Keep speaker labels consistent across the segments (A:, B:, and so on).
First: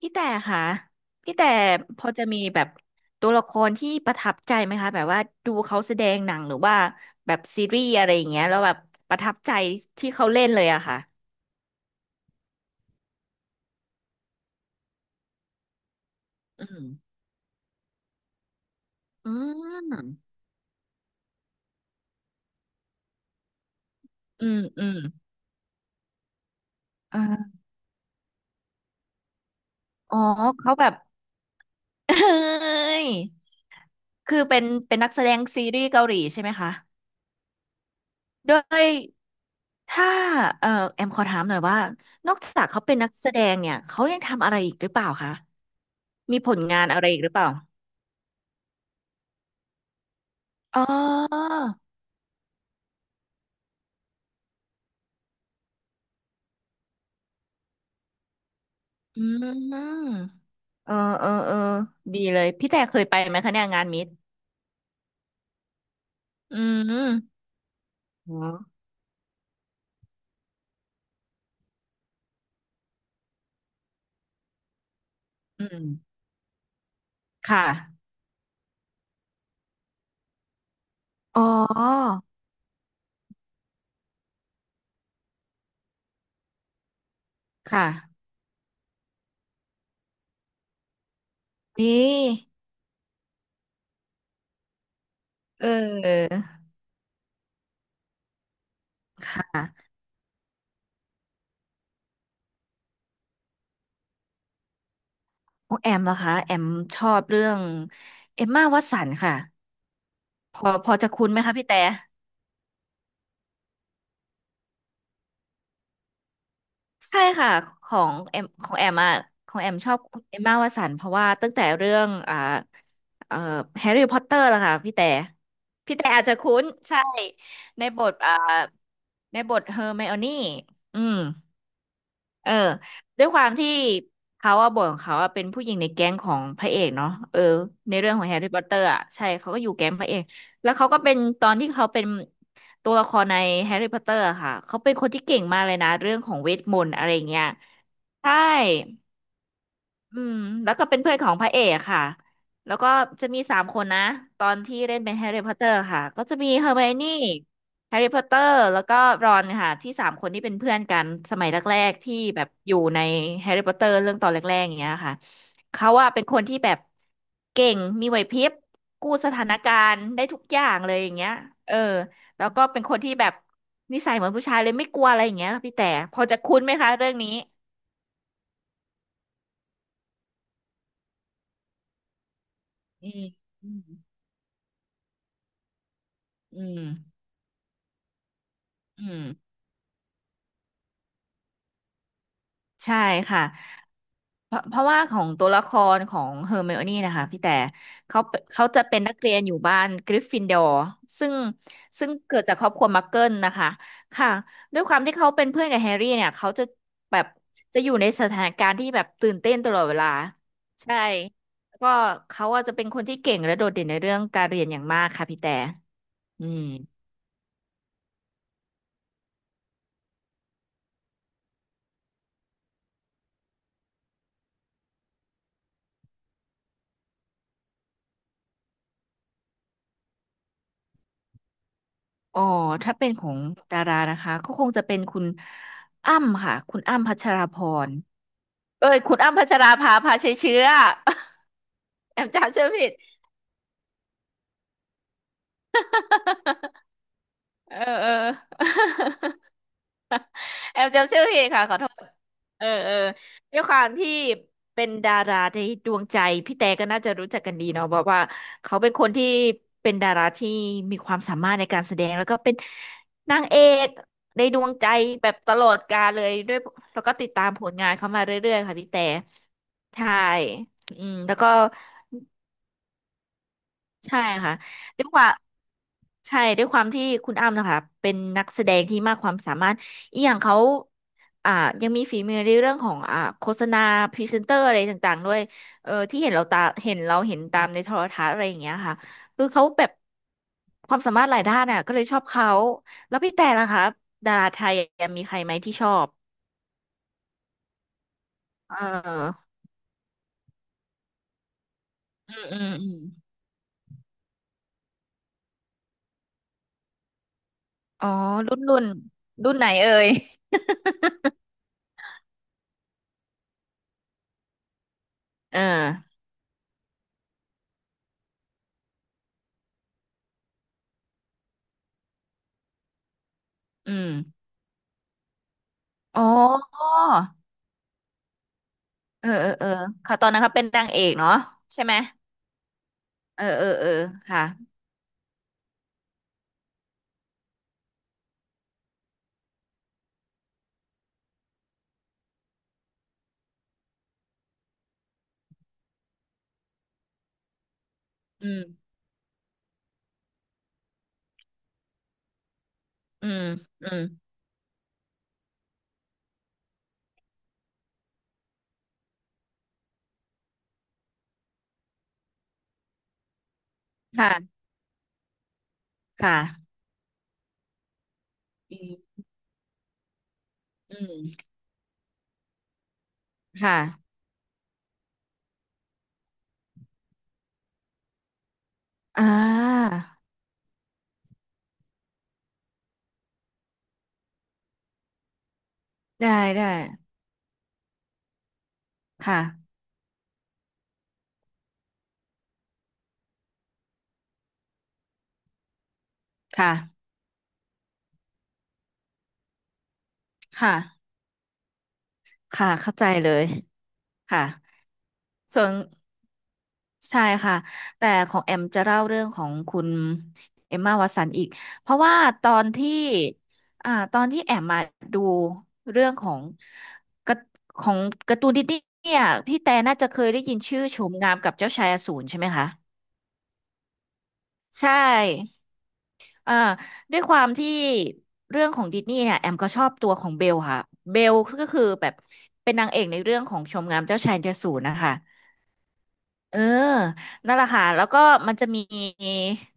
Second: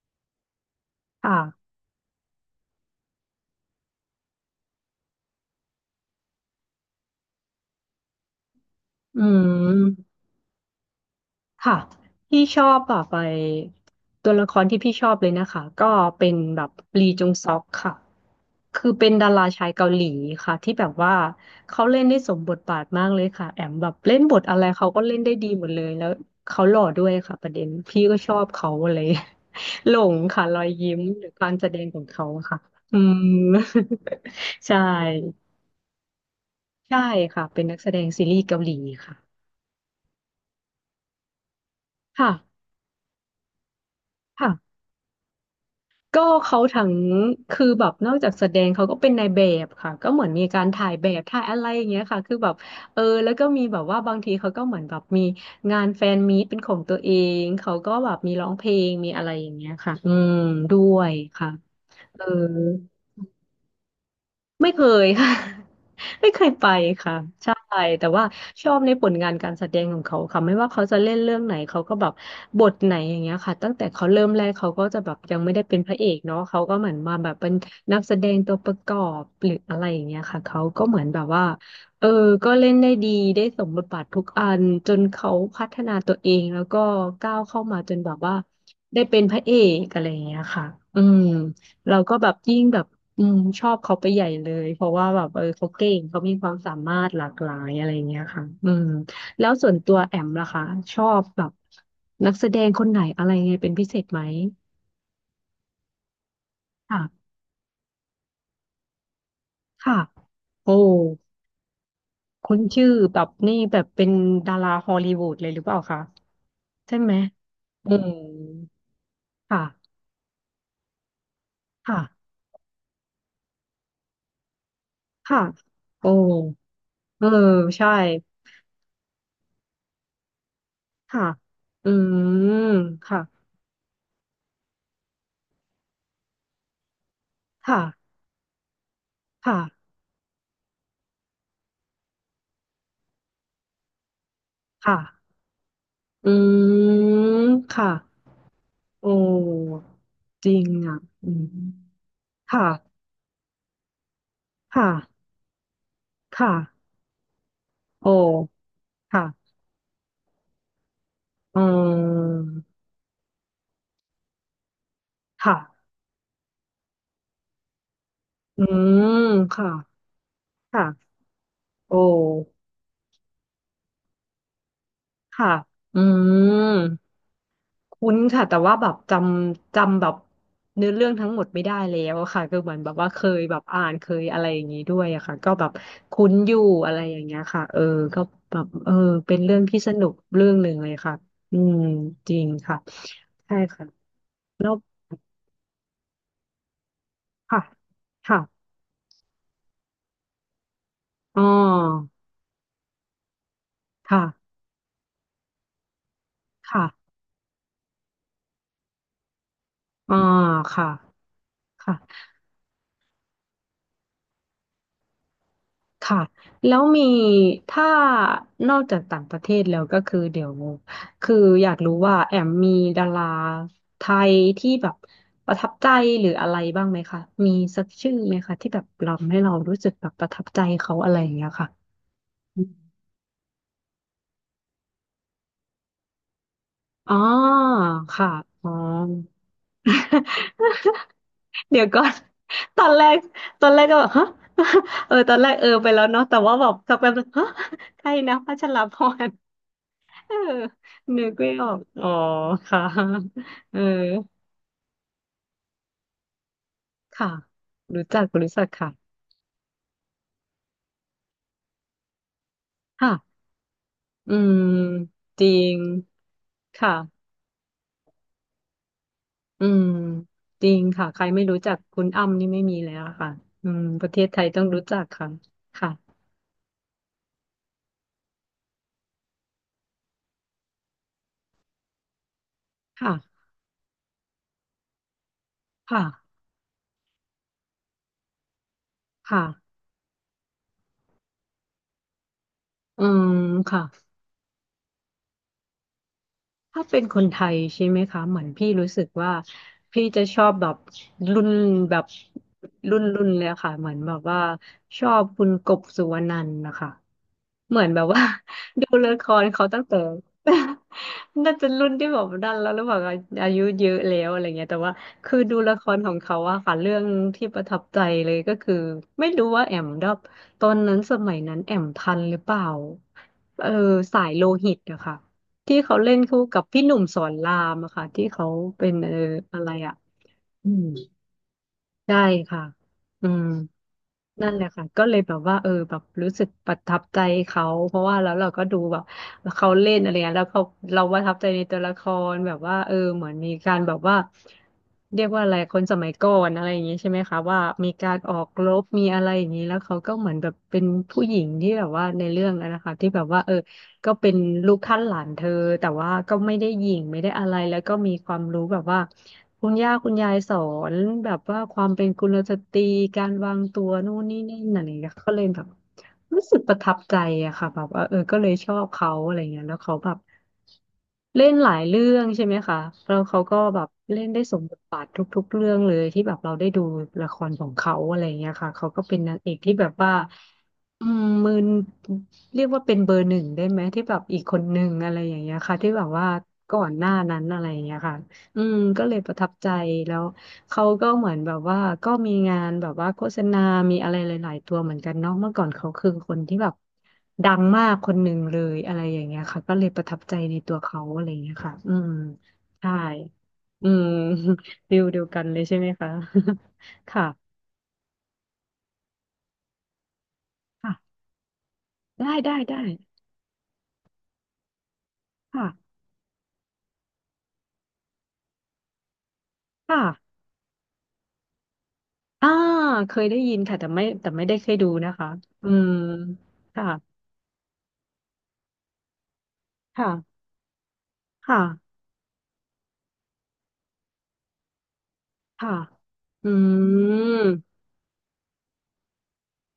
A: พี่แต่ค่ะพี่แต่
B: ค่ะ
A: พอจะมีแบบตัวละครที่ประทับใจไหมคะแบบว่าดูเขาแสดงหนังหรือว่าแบบซีรีส์อะไรอย่างเงี้ยแล้วแบบป
B: อื
A: ระทับใจที่
B: ม
A: เขาเล่นเลยอะค่ะ
B: ค่ะพี่ชอบแบบไปตัวละครที่พี่ชอบเลยนะคะก็เป็นแบ
A: อื
B: บลี
A: ม
B: จงซอกค่ะคือเป็นดา
A: อื
B: ราชายเกาหลี
A: ม
B: ค่ะที่แบบว่าเขาเล่นได้สมบทบาทมากเลยค่ะแอมแบบเล่นบท
A: อื
B: อะ
A: ม
B: ไร
A: อื
B: เขา
A: ม
B: ก็เล่นได้ดีหมดเลยแล้วเขาหล่อด้วยค่ะประ
A: เออ
B: เด็นพี่ก็ชอบเขาเลย หล
A: อ๋
B: ง
A: อ
B: ค่ะรอย
A: เขาแบ
B: ยิ้
A: บ
B: มหรือการแสดงของ
A: เอ้
B: เขาค่ะอื
A: ย
B: ม
A: คือเป็น
B: ใช่
A: เป็นนักแสดงซีรีส์เกาหลีใช่ไหมคะ
B: ใช่ค่ะเป็นนักแสดงซีรีส์เกา
A: ด้ว
B: หลี
A: ย
B: ค่ะ
A: ถ้าเออแอมขอถามหน่อยว่า
B: ค
A: นอกจากเขาเป็นนักแสดงเนี่ยเขายังทำ
B: ่ะ
A: อะไรอีกหรือเปล่าคะ
B: ก็
A: มีผ
B: เขา
A: ลงา
B: ทั้
A: น
B: ง
A: อะไรอีกหรือเปล่า
B: คือแบบนอกจากแสดงเขาก็เป็นนายแบบค่ะก็เหมือนมีการ
A: อ๋
B: ถ่ายแบบถ่าย
A: อ
B: อะไรอย่างเงี้ยค่ะคือแบบเออแล้วก็มีแบบว่าบางทีเขาก็เหมือนแบบมีงานแฟนมีตเป็นของตัวเองเขาก็แบบมีร้องเพลงมีอะ
A: อื
B: ไรอย่างเงี้ยค่ะอื
A: ม
B: มด้
A: เออ
B: วย
A: เออ
B: ค่ะ
A: เออ ดี
B: เออ
A: เลย พี่แต่เคยไปไหมคะเนี่ยงานมิตร
B: ไม่เคยค่ะ ไม่เคย
A: อื
B: ไปค่ะ
A: ม
B: ใช่แต่ว่า
A: อ๋อ
B: ชอบในผลงานการแสดงของเขาค่ะไม่ว่าเขาจะเล่นเรื่องไหนเขาก็แบบบทไหนอย่างเงี้ยค่ะตั้งแต่เขาเริ่มแรกเขาก็จะแบบยังไม่ได้
A: อื
B: เป็นพระเอก
A: ม
B: เนาะเขาก็เหมือนมาแบบเป็น
A: ค่
B: นัก
A: ะ
B: แสดงตัวประกอบหรืออะไรอย่างเงี้ยค่ะเขาก็เหมือนแบบ
A: อ๋
B: ว่าเออ
A: อ
B: ก็เล่นได้ดีได้สมบทบาททุกอันจนเขาพัฒนาตัวเองแล้วก็ก้าวเข้ามา
A: ค่ะ
B: จนแบบว่าได้เป็นพระเอกอะไรอย่างเงี้ยค่ะอืมเรา
A: นี่
B: ก็แบบยิ่งแบบ อืมชอบเขาไปใหญ่เลยเพราะว่าแบบเออ
A: เ
B: เขาเก่งเขา
A: อ
B: มี
A: อ
B: ความสามารถหลากหลายอะไรเงี้ยค่ะอืม
A: ค
B: แล้วส่วน
A: ่ะ
B: ตัวแอมล่ะคะชอบแบบนักแสดงคนไหนอะไรไงเป็นพิเศษไหม
A: ของแอมเหรอคะ แอมชอบ
B: ค่ะ
A: เรื่องเอมม่าวัตสันค่ะ
B: ค่ะ
A: พอ
B: โอ้
A: พอจะคุ้นไหมคะพี่แต่
B: คุ้นชื่อแบบนี่แบบเป็นดาราฮอลลีวูดเลยหรือเปล่าคะใช่ไหม
A: ใช่ค่ะข
B: อื
A: อ
B: ม
A: งแอมของแอมอ่ะขอ
B: ค่ะ
A: งแอมชอบเอมม่าวตสันเพราะว่าตั้งแต่เรื่
B: ค่ะ
A: องเอ่อแฮร์รี่พอตเตอร์ละค่ะพี่แต่
B: ค่ะ
A: พี่แต่
B: โอ้
A: อาจจะคุ้นใช่
B: เออ
A: ใน
B: ใช่
A: บทในบทเฮอร์ไมโอนี่อืม
B: ค่ะอื
A: เออ
B: มค่ะ
A: ด้วยความที่เขาอะบทของเขาอะเป็นผู้หญิงในแก๊งของพระเอกเนาะเออ
B: ค่ะ
A: ในเรื่องของแฮร์รี่พอตเตอร์อะใช่เขาก็อยู่แก๊
B: ค่ะ
A: งพระเอก แล้วเขาก็เป็นตอนที่เขาเป็นตัวละครในแฮร์รี่พอตเตอร์อะค่ะ เขาเป็น
B: ค่ะ
A: คนที่เก่งมากเลยนะเรื่องขอ
B: อื
A: งเวทมนต์อะไรอย่างเงี้ย
B: มค่ะ
A: ใช่
B: โอ้
A: อืม
B: จริง
A: แล้วก็เป็
B: อ่ะ
A: นเพื่อนข
B: อื
A: องพระ
B: ม
A: เอกค่ะแล้วก็
B: ค่ะ
A: จะมีสามคนนะตอนที่
B: ค่ะ
A: เล่นเป็นแฮร์รี่พอตเตอร์ค่ะก็จะมี
B: ค่ะ
A: เฮอร์ไมโอนี่แฮร์
B: โอ้
A: รี่พอตเตอร์แล้วก็รอน
B: ค่ะ
A: ค่ะที่สามคนที่เป็นเพื่อนกันสมัย
B: อื
A: แรกๆที่แบ
B: ม
A: บอยู่ในแฮร์รี่พอตเตอร์เรื่องตอนแรกๆอย่างเงี้ยค่ะ
B: ค่ะ
A: เขาว่าเป็นคนที่แบบเก่งมีไหวพริบ
B: อื
A: กู้ส
B: ม
A: ถาน
B: ค่ะ
A: การณ์ได้ทุกอย่างเลยอ
B: ค่ะ
A: ย่างเงี้ยเออ
B: โอ
A: แล้ว
B: ้
A: ก็เป็นคนที่แบบนิสัยเหมือนผู้ชายเลยไม่กลัวอะไรอย่างเงี้
B: ค่ะ
A: ยพี่แต่
B: อื
A: พอจะคุ้นไหมคะเรื่
B: ม
A: องนี้
B: คุ้นค่ะแต่ว่าแบบจำแบบเนื้อเรื่องทั้งหมดไม่ได้แล้วอะค่ะก็เหมือนแบบ
A: อื
B: ว่าเค
A: ม
B: ยแบบ
A: อืม
B: อ่านเคยอะไรอย่างนี้ด้วยอะค่ะก็แบบคุ้นอยู่
A: อืม
B: อะไรอย่างเงี้ยค่ะเออก็แบบเออ
A: อืม
B: เป็นเรื่องที่สนุกเรื่องหนึ่งเลยค่ะอืมจริงค่ะ
A: ใช่ค่ะ
B: ใช่ค่ะ
A: เพราะ
B: แล้ว
A: เพราะว่าของตัวละครของเฮอร์ไมโอนี่นะคะพี่แต่
B: ค่ะ
A: เขาเป็นเขา
B: ค่ะ
A: จะเป็นนักเรียนอยู่บ้านกริฟฟินดอร์ซึ่ง
B: อ๋
A: ซึ่
B: อ
A: งเกิดจากครอบครัวมักเกิลนะคะ
B: ค่ะ
A: ค่ะด้วยความที่เขาเป็นเพื่อนกับแฮร์รี่เนี่ยเขาจะ
B: ค่ะ
A: แบบจะอยู่ในสถานการณ์ที่แบบตื่นเต้นตลอดเวลา
B: อ่าค่ะ
A: ใช่แล้วก็
B: ค่ะ
A: เขาอาจจะเป็นคนที่เก่งและโดดเด่นในเรื่องการเรียนอย่างมากค่ะพี่แต่
B: ค่ะ
A: อืม
B: แล้วมีถ้านอกจากต่างประเทศแล้วก็คือเดี๋ยวคืออยากรู้ว่าแอมมีดาราไทยที่แบบประทับใจหรืออะไรบ้างไหมคะมีสักชื่อไหมคะที่แบบเราให้เรารู้สึกแบบประทับใจเขาอะไรอย่างเงี้ยค่ะ
A: อ๋อถ้าเป็นของดารานะคะก็คงจะเป็นคุณอ้ำค่ะคุณอ้ำ
B: อ๋อ
A: พัชราภรณ์
B: ค่ะอ๋อ
A: เอ้ยคุณอ้ำพัชราภาพาชัยเชื้อ
B: เดี๋ยวก่อน
A: แอมจำชื่อ
B: ตอ
A: ผิ
B: น
A: ด
B: แรกตอนแรกก็แบบฮะ ตอนแรกไปแล้วเนาะแต่ว่าแบบ สักแป๊บนึงฮะ
A: เออ
B: ใค
A: เอ
B: ร
A: อ
B: นะพัชรพร เออ
A: แอมจำชื่
B: นึ
A: อ
B: ก
A: ผิด
B: ไม่
A: ค่ะ
B: ออ
A: ขอ
B: ก
A: โทษ
B: อ๋อ
A: เออ
B: ค่ะ
A: เออด้วยค
B: เออ
A: วามที่เป็นดาราในดวงใจพี่แต่ก็น่าจะรู้
B: ค่ะ
A: จักกันดีเนาะเพ
B: รู้
A: ราะ
B: จั
A: ว่า
B: กรู้จัก
A: เขาเป็นค
B: ค่ะ
A: นที่เป็นดาราที่มีความสามารถในการแสดงแล้วก็เป็นนา
B: ค่ะ
A: งเอก
B: อื
A: ในด
B: ม
A: วงใจแบบ
B: จ
A: ต
B: ริ
A: ลอ
B: ง
A: ดกาลเลยด้วย
B: ค่ะ
A: แล้วก็ติดตามผลงานเขามาเรื่อยๆค่ะพี่แต่
B: อืม
A: ใช่
B: จริง
A: อื
B: ค่ะ
A: ม
B: ใคร
A: แล้ว
B: ไม่
A: ก็
B: รู้จักคุณอ้ำนี่ไม่มีแล้วค่ะอืมประเท
A: ใช่
B: ศไทย
A: ค่ะ
B: ต้องรู้จั
A: ด้
B: ก
A: วยควา
B: ค่ะ
A: ม
B: ค่ะ
A: ใช่ด้วยความที่คุณอ้ำนะคะเป็นนักแสดงที่มากความสามารถอีกอย่างเขาอ่ายังมีฝีมือในเรื่องของ
B: ค่ะ
A: โฆษณาพรีเซนเตอร์อะไรต่างๆด้วยเออ
B: ค่ะ
A: ที่เห็นเราตาเห็นเราเห็นตามในโทรทัศน์อะไรอย่างเงี้ยค่ะ
B: ค่ะ
A: คือเขาแบบความสามารถหลายด้านน่ะก็เลยชอบเขา
B: อื
A: แล้ว
B: ม
A: พี่แต่ล่ะ
B: ค่ะ
A: คะดาราไทยมีใครไหมที่ชอบ
B: ถ้าเป็นคนไทยใช่ไหมคะเหมือนพี่
A: เ
B: รู้สึกว่า
A: ออ
B: พี่จะชอบแบบรุ่นแบบ
A: อืมอืมอื
B: รุ่
A: ม
B: นรุ่นเลยอะค่ะเหมือนแบบว่าชอบคุณกบสุวรรณันท์นะคะเหมือนแบ
A: อ๋
B: บ
A: อ
B: ว่า
A: รุ่นรุ่ น
B: ดูละคร
A: รุ่นไห
B: เขา
A: น
B: ตั้ง
A: เอ่
B: แต่
A: ย
B: น่าจะรุ่นที่แบบดันแล้วหรือเปล่าคะอายุเยอะแล้วอะไรเงี้ยแต่ว่าคือดู
A: เออ
B: ละครของเขาอะค่ะเรื่องที่ประทับใจเลยก็คือไม่รู้ว่าแอมดับตอนนั้นสมัยนั้นแอมทันหรือเปล่าเออ
A: อืม
B: สายโลหิตอะค่ะ ที่เขาเล่น
A: อ๋อ
B: คู่กับพี่หนุ่มสอนรามอะค่ะที่เขาเป็น
A: เออเออ
B: อะ
A: เอ
B: ไร
A: อ
B: อะ
A: เขาตอนนั้นเขาเป็น
B: อื
A: นา
B: ม
A: งเอกเนาะใช่ไหม
B: ใช่ค่ะอื
A: เอ
B: ม
A: อเออเออค่ะ
B: นั่นแหละค่ะก็เลยแบบว่าแบบรู้สึกประทับใจเขาเพราะว่าแล้วเราก็ดูแบบเขาเล่นอะไรเงี้ยแล้วเขาเราประทับใจในตัวละครแบบว่าเหมือนมีการแบบว่าเรียกว่าอะไรคนสมัยก่อนอะไรอย่างงี้ใช่ไหมคะว่ามีการออ
A: อื
B: กรบ
A: ม
B: มีอะไรอย่างนี้แล้วเขาก็เหมือนแบบเป็นผู้หญิงที่แบบว่าในเรื่องนั้นนะคะที่แบบ
A: อื
B: ว่า
A: ม
B: เออ
A: อืม
B: ก็เป็นลูกท่านหลานเธอแต่ว่าก็ไม่ได้หยิ่งไม่ได้อะไรแล้วก็มีความรู้แบบว่าคุณย่าคุณยายสอนแบบว่าความเป็นกุลสตรีการวางตัวนู่นนี่นั่
A: ค่ะ
B: นอะไรอย่างเงี้ยก็เลยแบบรู้สึก
A: ค่ะ
B: ประทับใจอะค่ะแบบว่าก็เลยชอบ
A: อื
B: เขา
A: ม
B: อะไรเงี้ยแล้วเขาแบบ
A: อืม
B: เล่นหลายเรื่องใช่ไหมคะแล้วเขาก็
A: ค่ะ
B: แบบเล่นได้สมบทบาททุกๆเรื่องเลยที่แบบเราได้ดูละครของเขาอะไรเงี้ยค่ะเขาก็เป็น
A: อ่
B: นางเอกที่แบบ
A: า
B: ว่าอืมมืน เรียกว่าเป็นเบอร์หนึ่งได้ไหมที่แบบอีกคนหนึ่งอะไรอย่างเงี้ยค่ะที่แบบว่า
A: ได้ได้
B: ก่อนหน้านั้นอะไรอย่างเงี้ยค่ะอืมก็เลยประ
A: ค่ะ
B: ทับใจแล้วเขาก็เหมือนแบบว่าก็มีงานแบบว่าโฆษณามีอะไรหลายๆตัวเหมือนกันเนาะเมื่อก่อนเขาคือคนที่
A: ค
B: แบบ
A: ่ะ
B: ดังมากคนหนึ่งเลยอะไรอย่างเงี้ยค่ะก็เลยประทับใจในตั
A: ค่ะ
B: วเขาอะไรอย่างเงี้ยค่ะอืม
A: ค่ะ
B: ใช่
A: เข้าใจเลย
B: อืม
A: ค่ะ
B: ฟิลเดียวกันเลย
A: ส่วน
B: ใช่ไหมคะ
A: ใช่
B: ค่ะ
A: ค่ะแต่ของแอมจะเล่าเรื่องของคุณเอมมาวัต
B: ค่ะ
A: สันอีกเพราะว่า
B: ได้
A: ตอ
B: ได้
A: น
B: ได้
A: ที่ตอนที่แอมมาดู
B: ค่ะ
A: เรื่องของกระของการ์ตูนดิสนีย์เนี่ยพี่แต่น่า
B: ค่ะ
A: จะเคยได้ยินชื่อโฉมงามกับเจ้าชายอสูรใช่ไหม
B: อ่า
A: คะ
B: เคยได้ยินค่ะแต่ไม่แต่ไม่ได้เคย
A: ใช
B: ดูนะคะ
A: ่
B: อืม
A: เอ่อ
B: ค่ะ
A: ด้วยความที่เรื่องของดิสนีย์เนี่ยแอมก็ชอบตัวของ
B: ค่ะ
A: เบลค่ะเบล
B: ค่ะ
A: ก็คือแบบเป็นนางเอกในเรื่องของชมงามเจ้าชายอสูรนะคะ
B: ค่ะอื
A: เออนั่น
B: ม
A: แหละค่ะ แล้วก็มันจะมี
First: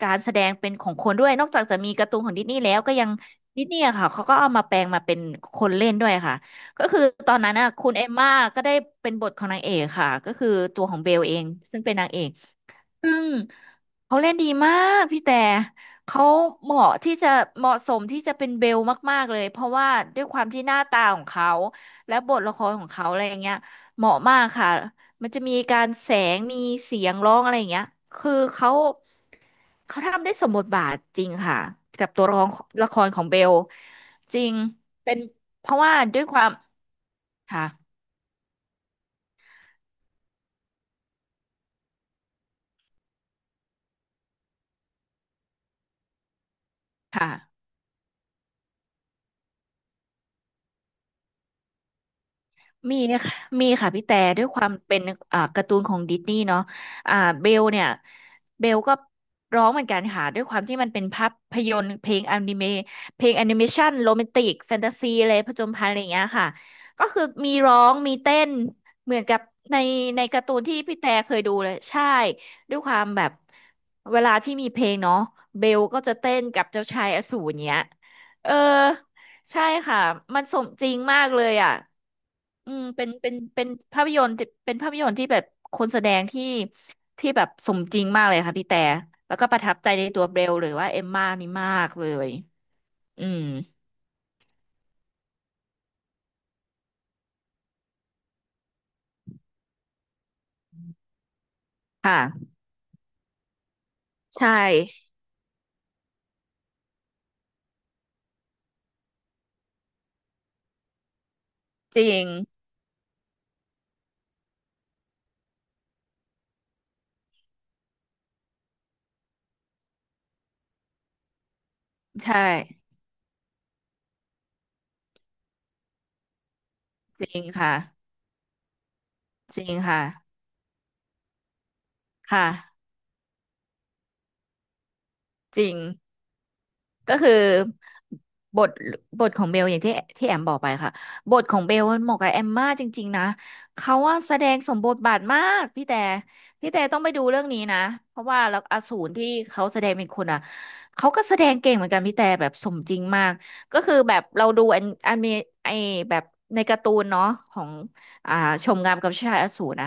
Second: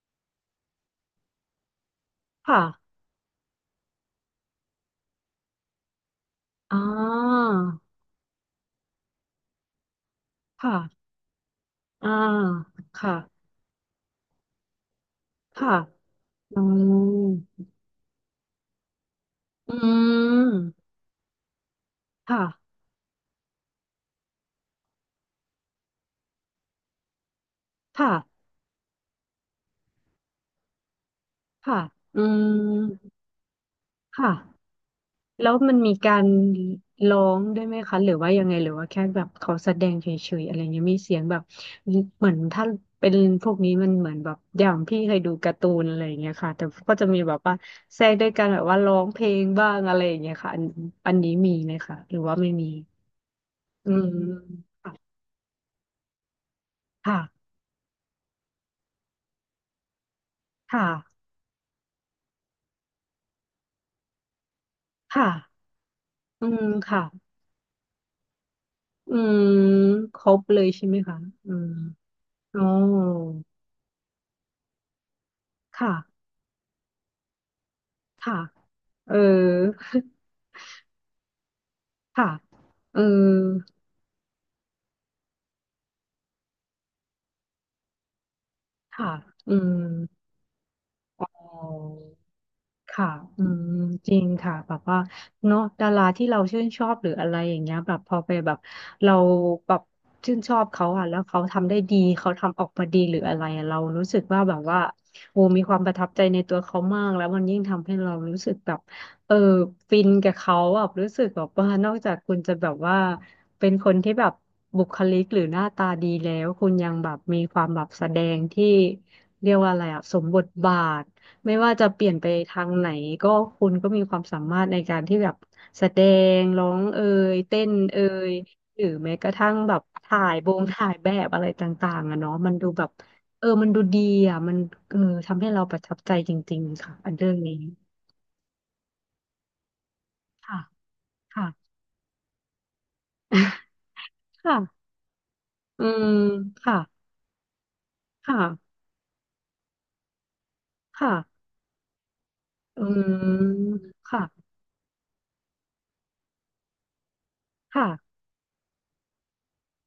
A: การแสดงเป็นของคนด้วย นอกจากจะมีการ์ตูนของดิสนี
B: ค่ะ
A: ย์แล้วก็ยังดิสนีย์อะค่ะเขาก็เอามาแปลงมาเป็นคนเล่นด้วยค่ะ
B: อ่
A: ก็คือตอ
B: า
A: นนั้นน่ะคุณเอมม่าก็ได้เป็นบทของนางเอกค่ะ ก็คือ
B: ค่ะ
A: ตัวของเบลเองซึ่งเป็นนา
B: อ่า
A: งเอก ซึ่
B: ค่ะ
A: งเขาเล่นดีมากพี่แต่
B: ค่ะ
A: เขา
B: อื
A: เหมาะที่จะ
B: ม
A: เหมาะสมที่จะเป็นเบลมากๆเลยเพราะ
B: อื
A: ว่าด้วยความที่หน้า
B: ม
A: ตาของเขาและบ
B: ค่ะ
A: ทละครของเขาอะไรอย่างเงี้ยเหมาะมากค่ะมันจะมีการแสงมีเสียงร้องอะไรอย่างเงี้ย
B: ค่ะ
A: คือเขาทำได้สมบทบาทจริงค่ะ
B: ค่ะ
A: กับ
B: อื
A: ตัวละครละคร
B: ม
A: ของเบล
B: ค่ะ
A: จริงเป็น
B: แล้ว
A: เพ
B: มัน
A: ราะ
B: มี
A: ว่า
B: กา
A: ด้วย
B: ร
A: ความ
B: ร้องด้
A: ค่ะ
B: วยไหมคะหรือว่ายังไงหรือว่าแค่แบบเขาแสดงเฉยๆอะไรเงี้ยมีเสียงแบบเหมือนถ้าเป็นพวกนี้มันเหมือนแบบอย่างพี่เคยดูการ์ตูนอะไรอย่างเงี้ยค่ะแต่ก็จะมีแบบว่า
A: ค่ะ
B: แทรกด้วยการแบบว่าร้องเพลงบ้างอะไรอย่างเงี้ยค่ะอันอันนี้มีไหมคะหรือว่าไม่มี
A: มีค่ะมีค่ะ
B: อื
A: พี่
B: ม
A: แต่ด้วยความเป็นการ์ตูนของดิสนีย์เนาะอ่า
B: ค่ะ
A: เบลเนี่ยเบลก็ร้องเหมือนกันค่ะด้วยความที่
B: ค่ะ
A: มันเป็นภาพยนตร์เพลงอนิเมะเพลงแอนิเมชันโรแมนติกแฟนตาซี
B: ค่ะ
A: อะไรผจญภัยอะไรอย่างเงี้ย
B: อื
A: ค่ะ
B: มค่ะ
A: ก็คือมีร้องมีเต้นเห
B: อื
A: มือนกับ
B: ม
A: ใน
B: ค
A: ใน
B: ร
A: กา
B: บ
A: ร์ตู
B: เล
A: น
B: ย
A: ที่
B: ใช่ไหม
A: พี่แต่
B: คะ
A: เคย
B: อื
A: ดู
B: ม
A: เลยใช่
B: อ๋อ
A: ด้วยความแบบเวลาที่มีเพลงเนาะเบล
B: ค่ะ
A: ก็จะเต้นกับเจ้าชายอสูรเนี้ย
B: ค่ะ
A: เออ
B: เออ
A: ใช่ค่ะมันสมจริงมากเลยอ่ะ
B: ค่ะ
A: อืม
B: เอ
A: เป็น
B: อ
A: เป็นเป็นภาพยนตร์ที่เป็นภาพยนตร์ที่แบบคนแสดงที่แบบสมจริงมากเลยค่ะพี่แต่
B: ค่ะ
A: แล้วก็
B: อื
A: ประทับใจใน
B: ม
A: ตัวเบลหรือว่าเอม
B: อ๋
A: ม่า
B: อ
A: นี่มากเลย
B: ค่ะ
A: อืม
B: อืมจริงค่ะแบบว่าเนาะดาราที่เราชื่นชอบหรืออะไรอย่างเงี้ยแบบพอไปแบบเราแบบชื่นชอบเขาอ่ะแล้วเขาทำได้ดีเขา
A: ค่ะ
B: ทำออกมาดีหรืออะไรอะเรารู้สึกว่า
A: ใช่
B: แบบว่าโอ้มีความประทับใจในตัวเขามากแล้วมันยิ่งทำให้เรารู้สึกแบบเออฟินกับเขาอ่ะรู้สึกแบบว่านอก
A: จ
B: จา
A: ริ
B: ก
A: ง
B: คุณจะแบบว่าเป็นคนที่แบบบุคลิกหรือหน้าตาดีแล้ว คุณยังแบบมีความแบบแสดงที่เรียกว่าอะไรอ่ะสมบทบาท ไม่ว่าจะเปลี่ยนไป
A: ใช่
B: ทางไหนก็คุณก็มีความสามารถในการที่แบบแสดงร้อง
A: จริง
B: เต้น
A: ค่ะ
B: เอ่ยหรือแม้กระทั่ง
A: จริ
B: แบ
A: ง
B: บ
A: ค่ะ
B: ถ่ายบงถ่ายแบบอะไรต่างๆอะเนาะ
A: ค่ะ
B: มันดูแบบมันดูดีอ่ะมันเออทำให้
A: จ
B: เรา
A: ริ
B: ป
A: ง
B: ระทับใจจริงๆค่ะอัน
A: ก็
B: เรื่
A: คื
B: อ
A: อ
B: งนี้
A: บทบทของเบลอย่างที่ที่แอมบอ
B: ค่ะ
A: กไปค่ะบท
B: ค่ะ
A: ของเบลมันเหมาะกับแอมมากจริงๆนะเขาว่าแส ด
B: ค่ะ
A: งสมบทบาทมาก
B: อื
A: พี่แต่
B: ม
A: พี่
B: ค่ะ
A: แต่ต้องไปดูเรื่องนี้นะเพราะ
B: ค
A: ว่าแล้วอ
B: ่ะ
A: สูรที่เขาแสดงเป็นคนอ่ะเขา
B: ค่ะ
A: ก็แสดงเก่งเหมือนกันพี่แต่แบบสม
B: อื
A: จริงมาก
B: ม
A: ก็คือแบบเรา
B: ค่ะ
A: ดูอันอันมีไอแบบในการ์ตูนเนาะของ
B: ค่ะ
A: อ่าชมงามกับชายอสูรนะ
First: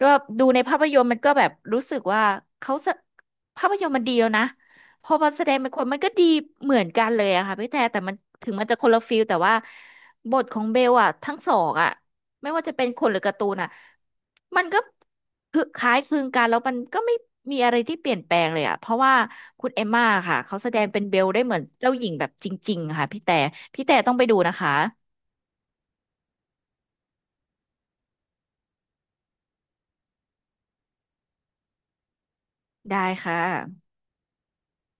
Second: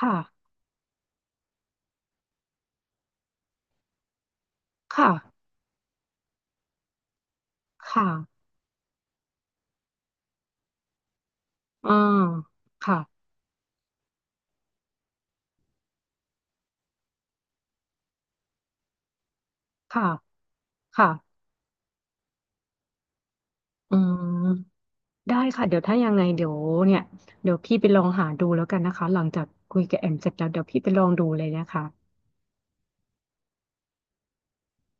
A: ด้วย
B: ่ะ
A: ดูในภาพยนตร์มันก็แบบรู้สึกว่าเขาสะภาพยนตร์มันดีแล้วนะ พ
B: ค่ะ
A: อมันแสดงเป็นคนมันก็ดีเหมือนกันเลยอะค่ะพี่แต่
B: ค
A: แต่มัน
B: ่ะ
A: ถึงมันจะคนละฟิลแต่ว่าบทของเบลอะทั้งสองอะ
B: อ่า
A: ไม่ว่าจะเป็น
B: ค่ะ
A: คนหรือการ์ตูนอะมันก็คือคล้ายคลึงกันแล้วมันก็ไม่มีอะไรที่เปลี่ยนแปลงเลยอะเพราะว่าคุณเอมม่า
B: ค่ะ
A: ค่ะเขาแสดงเป็น
B: ค่ะ
A: เบลได้เหมือนเจ้าหญิงแบบจริงๆค่ะพี่แต่พี่
B: อื
A: แต่ต้อ
B: ม
A: งไปดูนะคะ
B: ได้ค่ะเดี๋ยวถ้ายังไงเดี๋ยวเนี่ยเดี๋ยวพี่ไปลองหาดูแล้วกันนะคะหลังจากคุยกับแอมเสร็จแล้วเดี๋ยวพี่ไปลองดูเลยนะคะ
A: ได้ค่ะ